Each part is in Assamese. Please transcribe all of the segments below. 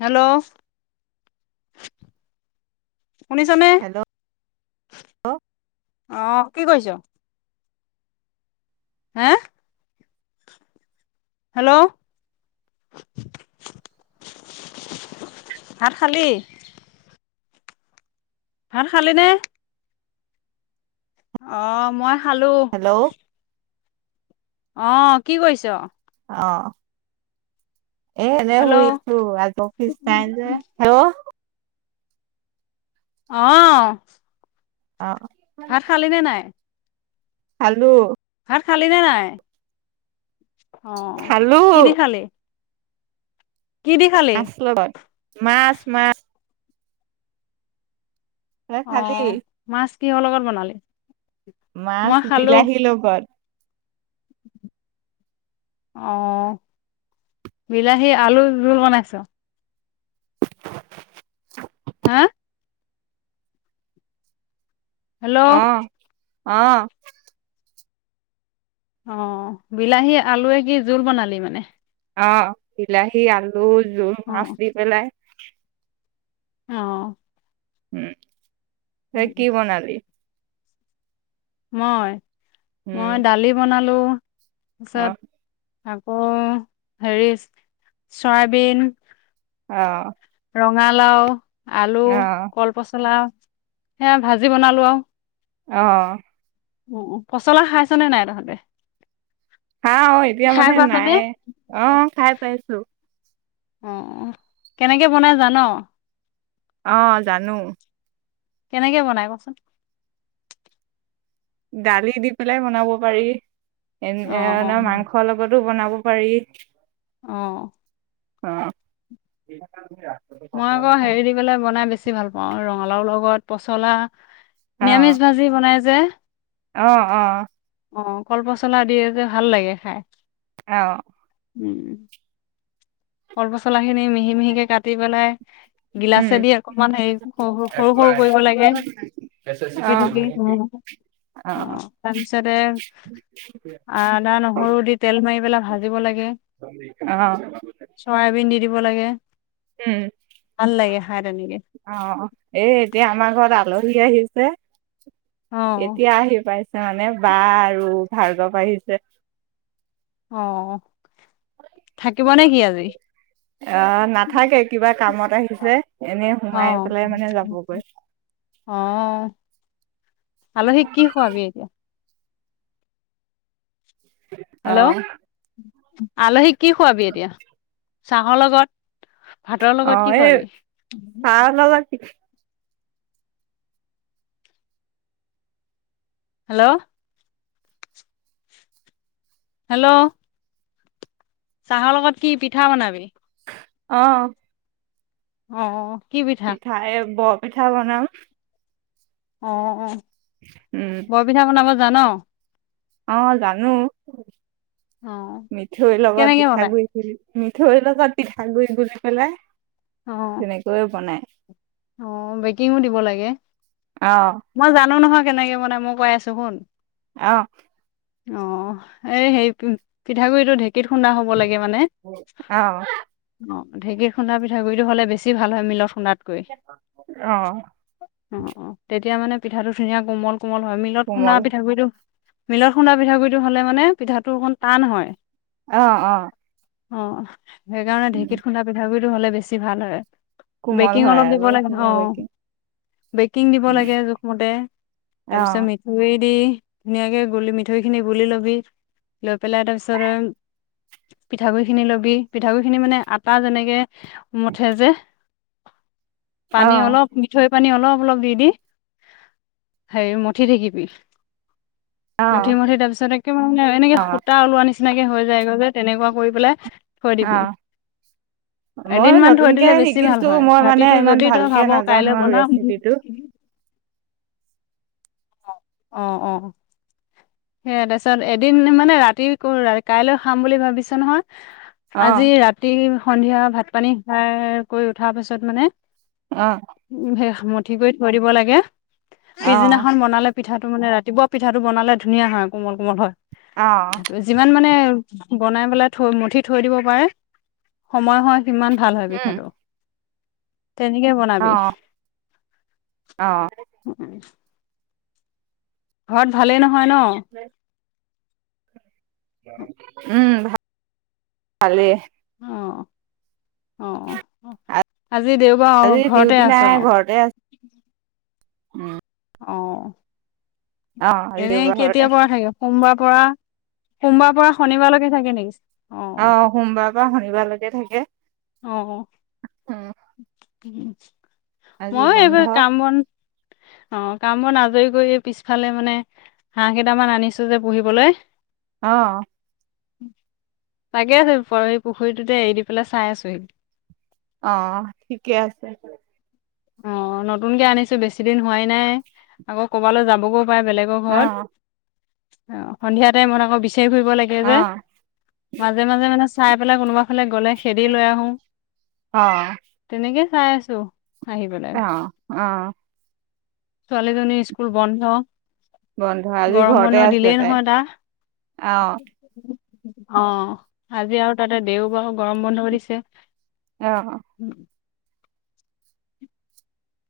হেল্ল' শুনিছেনে, হেল্ল' অহ কি কৰিছ? হা হেল্ল' ভাত খালি? ভাত খালি নে? অহ মই খালো হেল্ল' অহ কি কৰিছ? অহ এই এনেই হেল্ল' শুই আছোঁ আজি অফিচ নাই যে, হেল্ল' অহ অ ভাত খালি নে নাই? খালো ভাত খালি নে নাই? অহ খালো কি দি খালি কি দি খালি? মাছ লয় মাছ মাছ তই খালি অহ মাছ কিহৰ লগত বনালি? মাছ মই খালো। বিলাহী লগত অহ বিলাহী আলু জোল বনাইছ হা হেল্ল' অহ অহ বিলাহী আলুৱে কি জোল বনালি মানে?? অহ বিলাহী আলু জুল মাছ দি পেলাই অহ উম তই কি বনালি? মই উম মই দালি বনালো অ পিছত আকৌ হেৰি চয়াবিন অহ ৰঙালাও আলু কলপচলা সেয়া ভাজি বনালো আৰু। অ। উ পচলা খাইছনে নাই তহঁতে? হা, অ। এতিয়া খাই মানে পাইছনে? নাই। অ, খাই পাইছো। অ, কেনেকে বনাই জান'? অহ জানো। কেনেকে বনাই কচোন? দালি দি পেলাই বনাব পাৰি। এ অ অ এ মাংস লগত বনাব পাৰি অ। অ। মই আকৌ হেৰি দি পেলাই বনাই বেছি ভাল পাওঁ ৰঙালাওৰ লগত পচলা নিৰামিষ ভাজি বনাই যে। অ অ অ। কল পচলা দিয়ে যে ভাল লাগে খাই। অ। উম কল পচলা খিনি মিহি মিহিকে কাটি পেলাই উম গিলাচেদি অকমান হেৰি সৰু সৰু কৰিব লাগে অ টুকি টুকি। অ অহ। তাৰ পিছতে আদা, নহৰু দি তেল মাৰি পেলাই ভাজিব লাগে। অ চয়াবিন দি দিব লাগে। উম। ভাল লাগে খাই তেনেকে অ, এই এতিয়া আমাৰ ঘৰত আলহী ঘুৰি আহিছে অ এতিয়া আহি পাইছে। মানে বা আৰু ভাৰ্গৱ আহিছে। অ থাকিব নে কি আজি আ নাথাকে কিবা কামত আহিছে। এনে অ সোমাই পেলাই মানে যাবগৈ। অ আলহীক কি খোৱাবি এতিয়া? অ। হেল্ল' আলহীক কি খুৱাবি এতিয়া? চাহৰ লগত ভাতৰ অ, লগত কি এই খোৱাবি চাহ না হেল্ল' হেল্ল' চাহৰ লগত কি পিঠা বনাবি? অ অ কি পিঠা পিঠাই ব পিঠা বনাম অ অ উম বৰ পিঠা বনাব জান অ জানো মিঠৈ লগত কেনেকে পিঠাগ বনাই গুৰি মঠৈ পিঠা গুৰি গুলি পেলাই। অ তেনেকৈয়ে বনাই। অ বেকিং দিব লাগে আহ মই জানো নহয় কেনেকে মানাই মই কৈ আছো শুন অ অ এই হেই পিঠাগুৰিটো ঢেক কি খুন্দা হ'ব লাগে মানে আহ অ ঢেঁকী খুন্দা পিঠাগুৰিটো হলে বেছি ভাল হয় মিলত খুন্দা কৈ অ এতিয়া মানে পিঠাটো ধুনীয়া কোমল কোমল হয় মিলত খুন্দা কোমল পিঠা গুৰিটো মিলত খুন্দা পিঠাগু়ৰিটো হ'লে মানে পিঠাটো অকণ টান হয় অ অ অ সেইকাৰণে ঢেঁকীত খুন্দা পিঠা গুড়ি টো হ'লে বেছি ভাল হয় কোমল বেকিং হয় অলপ অ আৰু দিব বেকিং দিব লাগে জোখমতে তাৰপিছত আহ মিঠৈ দি ধুনীয়াকে গুলি মিঠৈ খিনি গুলি ল'বি লৈ পেলাই তাৰ পিছত পিঠাগুৰি খিনি লবি পিঠাগুৰি খিনি মানে আটা যেনেকে মঠে যে পানী আহ অলপ মিঠৈ পানী অলপ অলপ দি দি হেৰি মঠি থাকিবি আহ মঠি মঠি তাৰপিছত একে মানে এনেকে আহ সুতা ওলোৱা নিছিনা নিচিনাকে হৈ যায়গৈ যে তেনেকুৱা কৰি পেলাই থৈ অ দিবি এদিন মই মান থৈ দিলে নতুনকেহে বেছি ভাল শিকিছো হয় মই মানে মানে ৰাতিটো ইমান যদি তই ভালকে ভাব কাইলৈ নাজানো আৰু বনাম ৰেচিপি টো অ অ সেয়ে তাৰপিছত এদিন মানে ৰাতি কাইলৈ খাম বুলি ভাবিছ নহয় অ আজি ৰাতি সন্ধিয়া ভাত পানী খাই কৰি উঠাৰ পাছত মানে অ উম হে মঠি কৰি থৈ দিব লাগে অ পিছদিনাখন বনালে পিঠাটো মানে ৰাতিপুৱা পিঠাটো বনালে ধুনীয়া হয় কোমল কোমল অ হয় যিমান মানে বনাই পেলাই থৈ মঠি থৈ দিব পাৰে সময় হয় সিমান ভাল হয় উম পিঠাটো তেনেকে বনাবি অ অ ঘৰত ভালে নহয় ন [unintelligible] অ অ আজি আজি দেওবাৰ ঘৰতে ডিউটি আছো নাই ঘৰতে আছো আৰু উম অঁ অ আজি এনে দেওবাৰ ঘৰতে কেতিয়াৰ পৰা থাকে সোমবাৰ পৰা সোমবাৰ পৰা শনিবাৰলৈকে থাকে নেকি অ সোমবাৰ পা শনিবাৰলৈকে থাকে অঁ উম আজি মই বন্ধ। এইবোৰ কাম বন অ কামবন আজৰি কৰিয় পিছফালে মানে হাঁহ কেইটামান আনিছো যে পুহিবলৈ অ তাকে আছে পৰহি পুখুৰীটোতে এৰি দি পেলাই চাই আছোহি অ ঠিকে আছে অ নতুনকে আনিছো বেছি দিন হোৱাই নাই আকৌ ক'বালৈ যাবগৈ পাই বেলেগৰ ঘৰত অ', অ সন্ধিয়াতে মন আকৌ বিশ ৰি ফুৰিব লাগে যে অ', মাজে মাজে মানে চাই পেলাই কোনোবা ফালে গলে খেদি লৈ আহো তেনেকে চাই আছো আহি পেলাই আহ আহ ছোৱালীজনীৰ স্কুল বন্ধ বন্ধ আজি গৰম ঘৰতে বন্ধ আছে দিলেই তাই। নহয় তা অ আজি আৰু তাতে দেও বাহু গৰম বন্ধ কৰি দিছে অঁ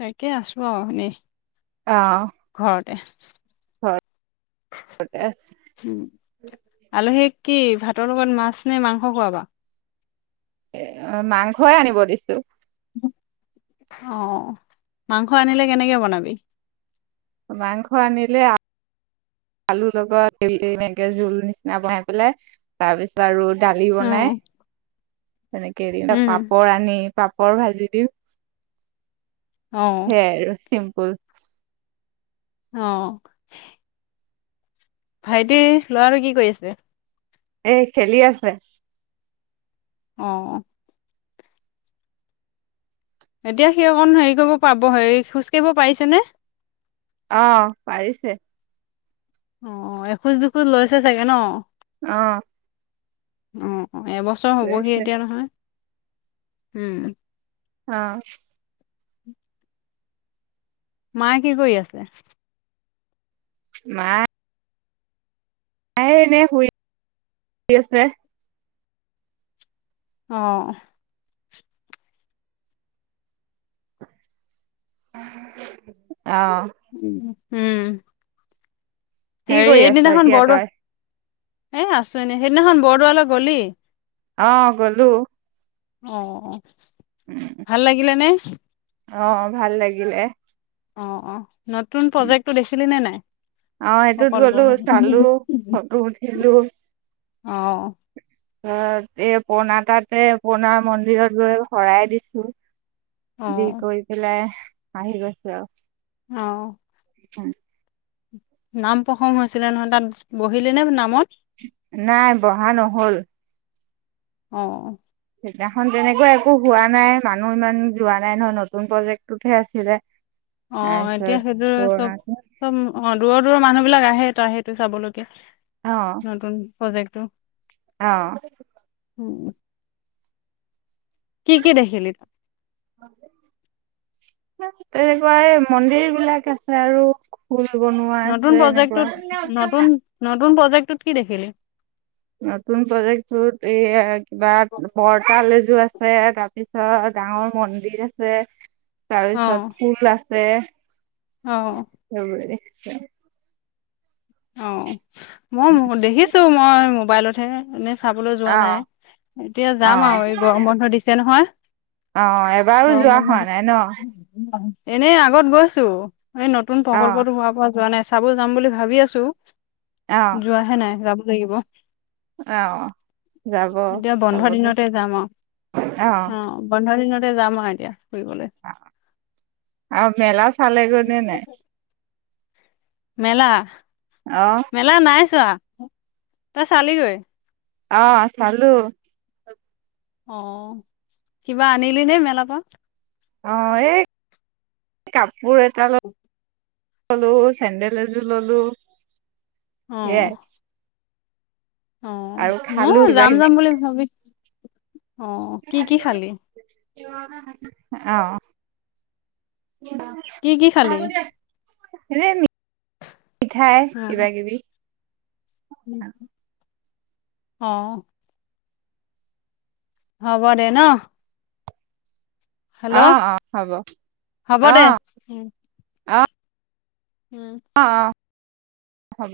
তাকে আছো আৰু এনেই অ', ঘৰতে ঘৰতে আছে। [inaudible] উম আলহী কি ভাতৰ লগত মাছ নে মাংস খোৱা বা এ মাংসই আনিব দিছো অ মাংস আনিলে কেনেকে বনাবি মাংস আনিলে আলুৰ লগত এনেকে জোল নিচিনা বনাই পেলাই তাৰ পিছত আৰু দালি বনাই অ', তেনেকে হেৰি এটা উম, পাপৰ আনি পাপৰ ভাজি দি অ', সেইয়াই আৰু [inaudible] অ ভাইটি লৰাটো কি কৰি আছে এ খেলি আছে অ এতিয়া সি অকণ হেৰি কৰিব পাব হেৰি খোজকাাঢ়িব পাৰিছেনে অ পাৰিছে অ এখোজ দুখোজ লৈছে চাগে ন অঁ উম অ এবছৰ হ'বহি এতিয়া নহয় হম অঁ মায়ে কি কৰি আছে মা এাই এনে শুই শ আছে অঁ [inaudible] উম উম কি হেৰি কৰি আছ এইদিনাখন এতিয়া বৰ তই এ আছো এনে সেইদিনাখন বৰদোৱালৈ গলি অ গ'লো অ উম ভাল লাগিলে নে অ ভাল লাগিলে। অ, অ। নতুন প্ৰজেক্টটো দেখিলি নে নাই? অ সেইটোত প্ৰকল্প। গলো চালো ফটো উঠিলো অঅ। ত এই পূৰ্ণা তাতে পূৰ্ণা মন্দিৰত গৈ শৰাই দিছো। দি অ', কৰি পেলাই আহি গৈছোঁ। অ। নাম প্ৰসং হৈছিলে নহয় তাত, বহিলি নে নামত? নাই বহা নহল। অ। সেইদিনাখন তেনেকুৱা একো হোৱা নাই। মানুহ ইমান যোৱা নাই নহয়, নতুন প্ৰজেক্টতহে আছিলে। অ, এতিয়া তাৰপিছত সেইটোৰে পুৰণাটো চব-চব অ দূৰত দূৰ মানুহবিলাক আহে তো সেইটো চাবলৈ। অ নতুন প্ৰজেক্টো। অ। উ কি-কি দেখিলি? তেনেকুৱাই মন্দিৰ বিলাক আছে আৰু খ নতুন প্ৰজেক্টৰ নতুন তুন প্ৰজেকটত কি দেখিলি? নতুন প্ৰজেক্টটোত এইয়া কিবা বৰ তাল এযোৰ আছে। আছে তাৰপিছত গাৱৰ মন্দিৰ আছে। অ তাৰপিছত ফুল আছ যে অ হব দে। [inaudible] অ। মই দেখিছো মই মোবাইলত [unintelligible] চাবলৈ যোৱা নাই। এতিয়া যাম আৰু অ', এই গৰম বন্ধ দিছে নহয়। অ', এবাৰো গৰম যোৱা বন্ধ হোৱা দিছে নাই ন এনেই আগত গৈছো। এই নতুন অ', প্ৰকল্পতো হোৱা পৰা যোৱা নাছিল চাব যাম বুলি ভাবি আছো। [unintelligible] অ', যোৱাহে নাই ৰা লাগিব। অ', যাব এতিয়া বন্ধ চাবলে দিনতে যাম আৰু অহ ', বন্ধ দিনত। ত যাম মই এতিয়া। ফুৰিবলৈ আৰু মেলা চাল গৈনে নাই। মেলা? অ', মেলা নাই চোৱা। তই চালিগৈ। অহ ', চালু অহ ', কিবা আনিলি নে মেলাপৰা। অহ ', এই কাম মোৰ এটাল ললো চেণ্ডেল এযোৰ ললো। অহ ', সেয়াই অহ আৰু ', ম খালো কিবা যাম- কিবি যাম বুলি ভাবি অহ ', কি- কি খালি? অহ ', [unintelligible] কি কি খালি চাক দিয়া হেৰি পিঠাই কিবা কিবি। উম', অহ ', হব দে ন। হেল্ল' অহ', - অহ ', হ'ব অহ হ'ব দে ', উম - অহ ', উম', হব।